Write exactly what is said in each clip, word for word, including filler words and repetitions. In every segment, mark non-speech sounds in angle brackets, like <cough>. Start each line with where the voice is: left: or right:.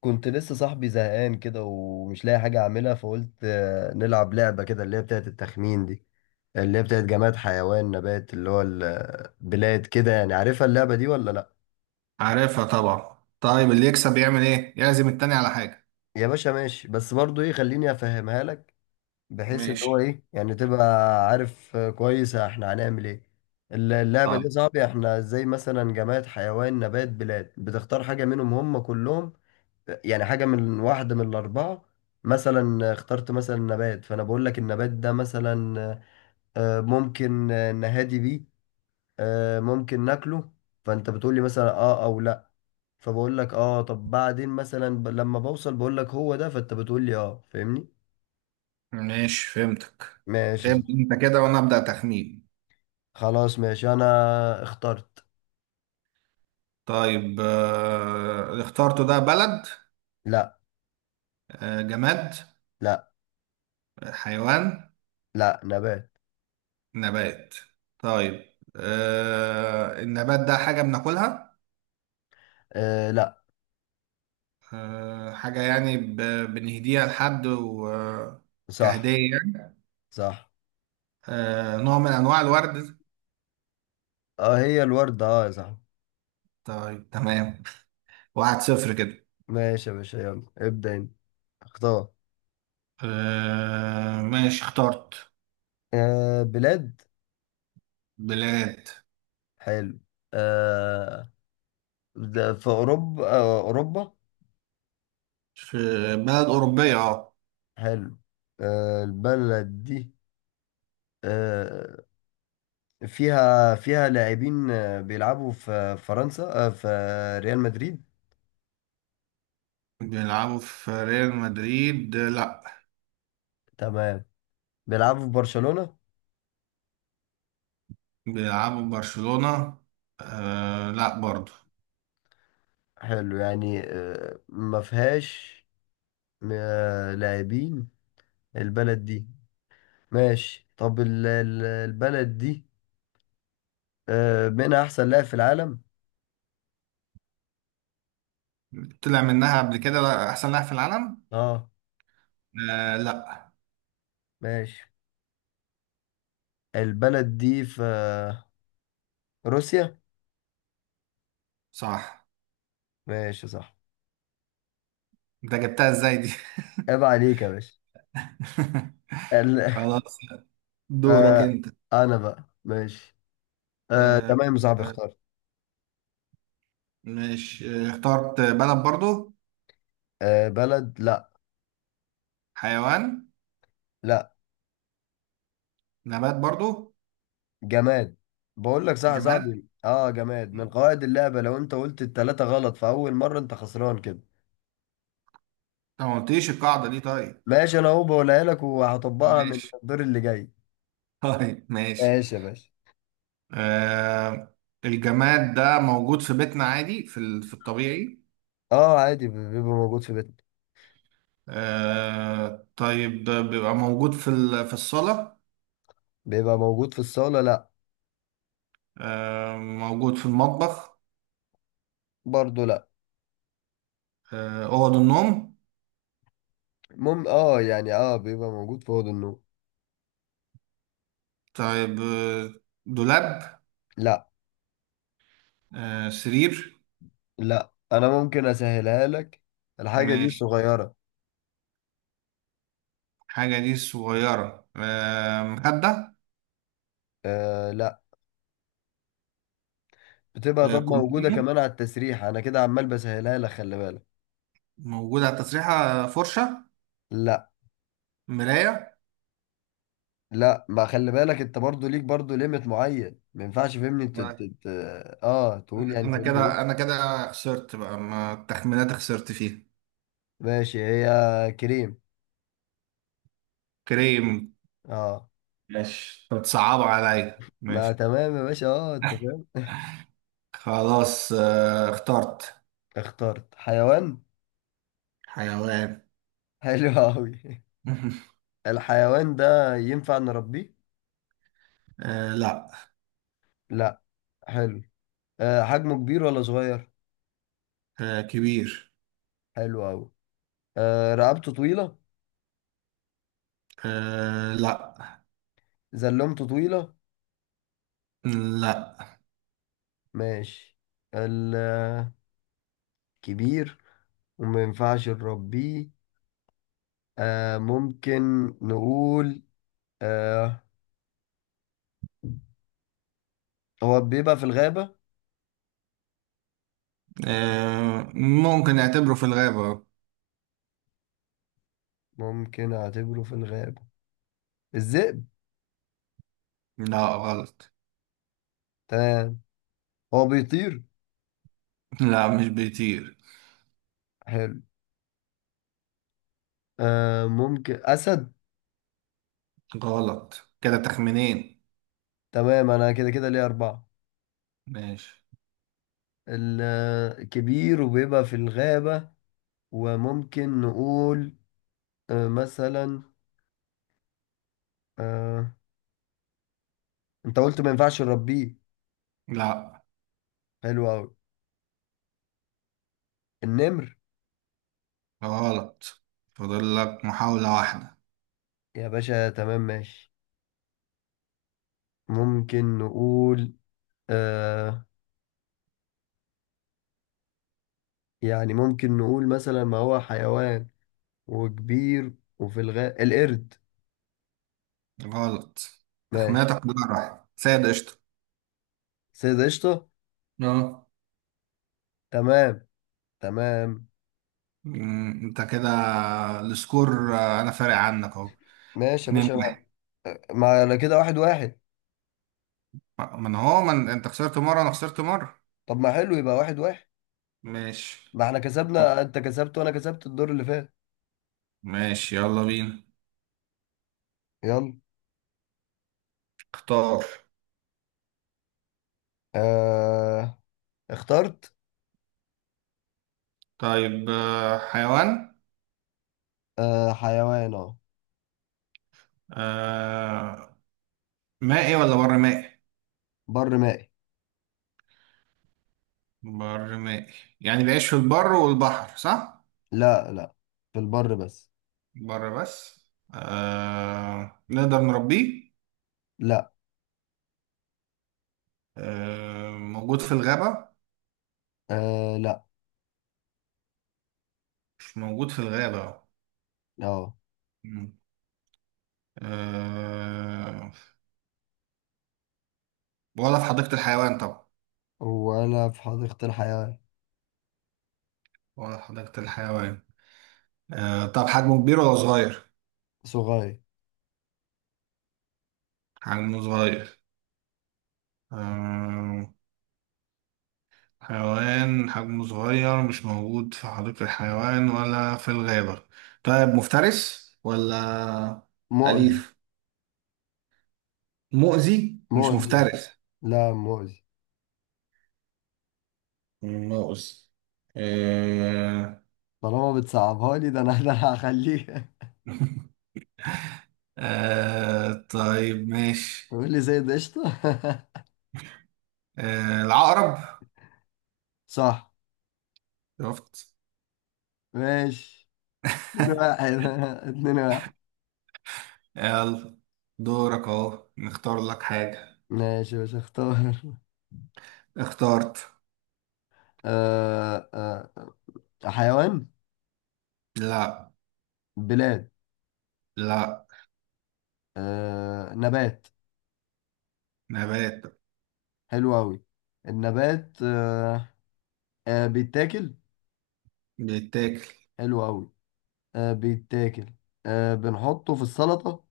left: كنت لسه صاحبي زهقان كده ومش لاقي حاجة أعملها، فقلت آه، نلعب لعبة كده اللي هي بتاعت التخمين دي، اللي هي بتاعت جماد حيوان نبات اللي هو البلاد كده. يعني عارفها اللعبة دي ولا لأ؟
right: عارفها طبعا. طيب اللي يكسب يعمل ايه؟ يعزم التاني على حاجة.
left: يا باشا ماشي، بس برضو إيه، خليني أفهمها لك، بحيث إن هو
right: ماشي.
left: إيه يعني تبقى عارف. آه، كويس، إحنا هنعمل إيه. الل- اللعبة دي
right: طيب
left: يا صاحبي، إحنا زي مثلا جماد حيوان نبات بلاد، بتختار حاجة منهم هم كلهم. يعني حاجة من واحدة من الأربعة. مثلا اخترت مثلا نبات، فأنا بقول لك النبات ده مثلا آه، ممكن آه، نهادي بيه، آه، ممكن ناكله. فأنت بتقول لي مثلا آه أو لأ، فبقول لك آه، طب بعدين مثلا ب- لما بوصل بقول لك هو ده، فأنت بتقول لي آه، فاهمني؟
right: ماشي فهمتك.
left: ماشي
right: ابدأ
left: صح.
right: انت كده وانا ابدأ تخمين.
left: خلاص ماشي، أنا اخترت.
right: طيب آه... اللي اخترته ده بلد؟
left: لأ.
right: آه... جماد؟
left: لأ.
right: حيوان؟
left: لأ، نبات.
right: نبات؟ طيب، آه... النبات ده حاجة بناكلها؟
left: آه لأ.
right: آه... حاجة يعني ب... بنهديها لحد و...
left: صح.
right: كهدية يعني.
left: صح.
right: آه... نوع من انواع الورد؟
left: آه هي الوردة آه يا صاحبي.
right: طيب تمام. واحد صفر كده.
left: ماشي يا باشا، يلا ابدأ أنت، اختار.
right: آه ماشي اخترت.
left: آه بلاد.
right: بلاد.
left: حلو. آه ده في أوروبا، آه أوروبا.
right: في بلد أوروبية، اه.
left: حلو. آه البلد دي آه فيها فيها لاعبين، آه بيلعبوا في فرنسا، آه في ريال مدريد.
right: بيلعبوا في ريال مدريد؟ آه، لا.
left: تمام. بيلعبوا في برشلونة.
right: بيلعبوا في برشلونة؟ آه لا برضو.
left: حلو يعني، آه ما فيهاش آه لاعبين البلد دي. ماشي، طب ال- ال- البلد دي آه منها أحسن لاعب في العالم.
right: طلع منها قبل كده، لا، أحسن لاعب في العالم؟
left: اه.
right: آه لا.
left: ماشي. البلد دي في روسيا.
right: صح.
left: ماشي صح.
right: انت جبتها ازاي دي؟
left: عيب عليك يا باشا.
right: <laughs>
left: ال... <laughs>
right: خلاص. دورك
left: آه...
right: انت.
left: انا بقى ماشي. آه...
right: آه.
left: تمام يا صاحبي،
right: آه،
left: اختار.
right: ماشي، آه، اخترت بلد برضو.
left: آه... بلد؟ لا.
right: حيوان.
left: لا،
right: نبات برضو.
left: جماد. بقول لك صح يا
right: جماد.
left: صاحبي، اه جماد. من قواعد اللعبة لو انت قلت التلاتة غلط في اول مرة انت خسران كده.
right: انت ما قلتليش القاعدة دي؟ طيب
left: ماشي، انا اهو بقولها لك وهطبقها من
right: ماشي.
left: الدور اللي جاي.
right: طيب ماشي.
left: ماشي يا باشا.
right: آه، الجماد ده موجود في بيتنا عادي، في ال- في الطبيعي.
left: اه عادي، بيبقى موجود في بيتنا.
right: آه طيب، ده بيبقى موجود في ال- في الصالة؟
left: بيبقى موجود في الصالة لا.
right: آه، موجود في المطبخ؟
left: برضه لا.
right: آه، أوض النوم؟
left: مم اه يعني اه بيبقى موجود في اوضه النوم.
right: طيب، آه، دولاب؟
left: لا.
right: آه، سرير؟
left: لا، انا ممكن اسهلها لك، الحاجه دي
right: ماشي.
left: صغيره.
right: حاجة دي صغيرة. آه، مخدة؟
left: آه لا. بتبقى
right: آه،
left: طب موجوده
right: كومبينة
left: كمان على التسريح، انا كده عمال بسهلها لك خلي بالك.
right: موجودة على التسريحة؟ آه، فرشة؟
left: لا.
right: مراية؟
left: لا ما خلي بالك، انت برضو ليك برضو ليميت معين، ما ينفعش فهمني انت ت- ت- اه تقول يعني
right: انا
left: فهمني
right: كده
left: ايه.
right: انا كده خسرت بقى، ما التخمينات خسرت فيها.
left: ماشي. هي كريم.
right: كريم.
left: اه.
right: ماشي، بتصعب عليا
left: ما
right: ماشي.
left: تمام يا باشا، اه انت فاهم <laughs>
right: خلاص آه، اخترت.
left: اخترت حيوان.
right: حيوان.
left: حلو قوي <laughs>
right: <laughs>
left: الحيوان ده ينفع نربيه؟
right: آه لا.
left: لا. حلو. آه حجمه كبير ولا صغير؟
right: آه كبير.
left: حلو قوي. آه رقبته طويلة.
right: آه لا.
left: زلمته طويلة.
right: لا.
left: ماشي. الكبير وما ينفعش نربيه، آه ممكن نقول، آه هو بيبقى في الغابة.
right: آه ممكن نعتبره في الغابة.
left: ممكن أعتبره في الغابة. الذئب.
right: لا، غلط.
left: تمام. هو بيطير.
right: لا مش بيطير.
left: حلو. آه ممكن أسد.
right: غلط كده تخمينين.
left: تمام. أنا كده كده ليه أربعة.
right: ماشي.
left: الكبير وبيبقى في الغابة، وممكن نقول آه مثلا آه أنت قلت ما ينفعش نربيه.
right: لا،
left: حلو أوي. النمر.
right: غلط. فاضل لك محاولة واحدة.
left: يا باشا تمام ماشي. ممكن نقول آه يعني ممكن نقول مثلا، ما هو حيوان وكبير وفي الغابة، القرد.
right: غلط.
left: ماشي.
right: تخميناتك كلها راحت سيد قشطة.
left: سيد قشطة.
right: اه.
left: تمام. تمام.
right: مم، انت كده. السكور آه، انا فارق عنك اهو.
left: ماشي يا
right: اتنين
left: باشا ما.
right: واحد
left: ما على كده واحد واحد.
right: آه، من هو من انت خسرت مرة، انا خسرت مرة.
left: طب ما حلو يبقى واحد واحد.
right: ماشي.
left: ما احنا كسبنا، انت كسبت وانا كسبت الدور اللي فات.
right: ماشي يلا بينا.
left: يلا.
right: اختار.
left: آه. اخترت.
right: طيب آه، حيوان.
left: آه حيوان اه.
right: آه، مائي ولا بر مائي؟
left: بر مائي.
right: بر مائي؟ يعني بيعيش في البر والبحر، صح؟
left: لا لا، في البر بس.
right: بر بس. آه، نقدر نربيه؟
left: لا.
right: آه، موجود في الغابة؟
left: آه لا.
right: مش موجود في الغابة.
left: اه.
right: مم. أه... ولا في حديقة الحيوان طبعا.
left: ولا في حديقة الحياة.
right: ولا في حديقة الحيوان. أه... طب حجمه كبير ولا صغير؟
left: صغير.
right: حجمه صغير. أه... حيوان حجمه صغير، مش موجود في حديقة الحيوان ولا في الغابة. طيب، مفترس ولا
left: مؤذي.
right: أليف؟ مؤذي مش
left: مؤذي أوي.
right: مفترس.
left: لا مؤذي.
right: مؤذي. أه...
left: طالما بتصعبها لي ده انا ده أنا هخليه
right: <laughs> أه... طيب
left: <laughs>
right: ماشي.
left: تقول لي زي قشطة <laughs>
right: أه... العقرب.
left: صح.
right: شفت؟
left: ماشي. اتنين واحد <laughs> اتنين واحد.
right: يلا دورك اهو، نختار لك حاجة.
left: ماشي مش هختار <laughs>
right: اخترت.
left: آه آه، حيوان.
right: لا.
left: بلاد.
right: لا.
left: آه نبات.
right: نبات.
left: حلو أوي. النبات آه، آه بيتاكل.
right: بيتاكل.
left: حلو أوي. آه بيتاكل. آه بنحطه في السلطة.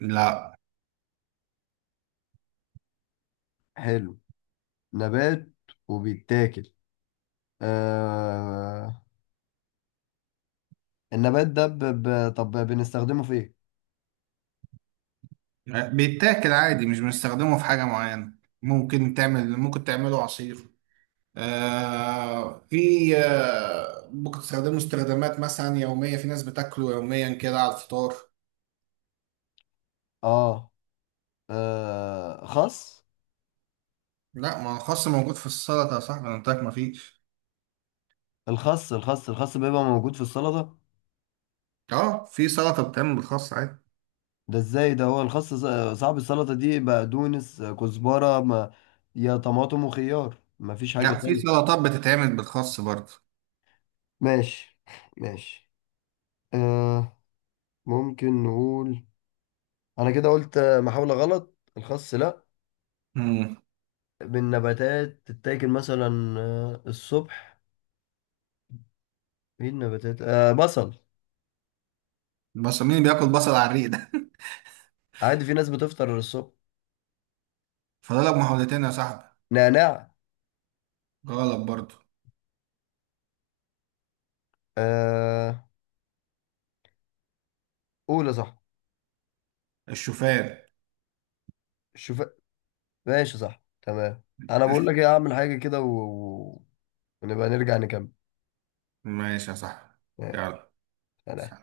right: لا.
left: حلو. نبات وبيتاكل. آه... النبات ده ب... ب... طب بنستخدمه في ايه؟
right: بيتاكل عادي، مش بنستخدمه في حاجة معينة. ممكن تعمل ممكن تعمله عصير. آه في، آه ممكن تستخدمه استخدامات مثلا يومية، في ناس بتاكله يوميا كده على الفطار.
left: اه. آه... خس.
right: لا، ما هو الخس موجود في السلطة يا صاحبي، انا قلت لك ما فيش.
left: الخس الخس الخس بيبقى موجود في السلطة.
right: اه، في سلطة بتتعمل بالخس عادي.
left: ده ازاي، ده هو الخس ص- صعب. السلطة دي بقدونس آه، كزبرة ما... يا طماطم وخيار، مفيش حاجة
right: لا، في
left: تانية.
right: سلطات بتتعمل بالخس برضه.
left: ماشي. ماشي. آه... ممكن نقول، انا كده قلت آه، محاولة غلط. الخس لا. بالنباتات تتاكل مثلا آه، الصبح. ايه النباتات، آه بصل.
right: بس مين بياكل بصل على الريق ده؟ <laughs>
left: عادي في ناس بتفطر الصبح.
right: فاضلك محاولتين يا صاحبي.
left: نعناع.
right: غلط برضو.
left: آه قول يا صاحبي.
right: الشوفان.
left: شوف. ماشي صح تمام. انا بقول لك
right: <laughs>
left: ايه، اعمل حاجه كده و... و- ونبقى نرجع نكمل.
right: ماشي يا صاحبي.
left: ماشي،
right: يلا.
left: سلام.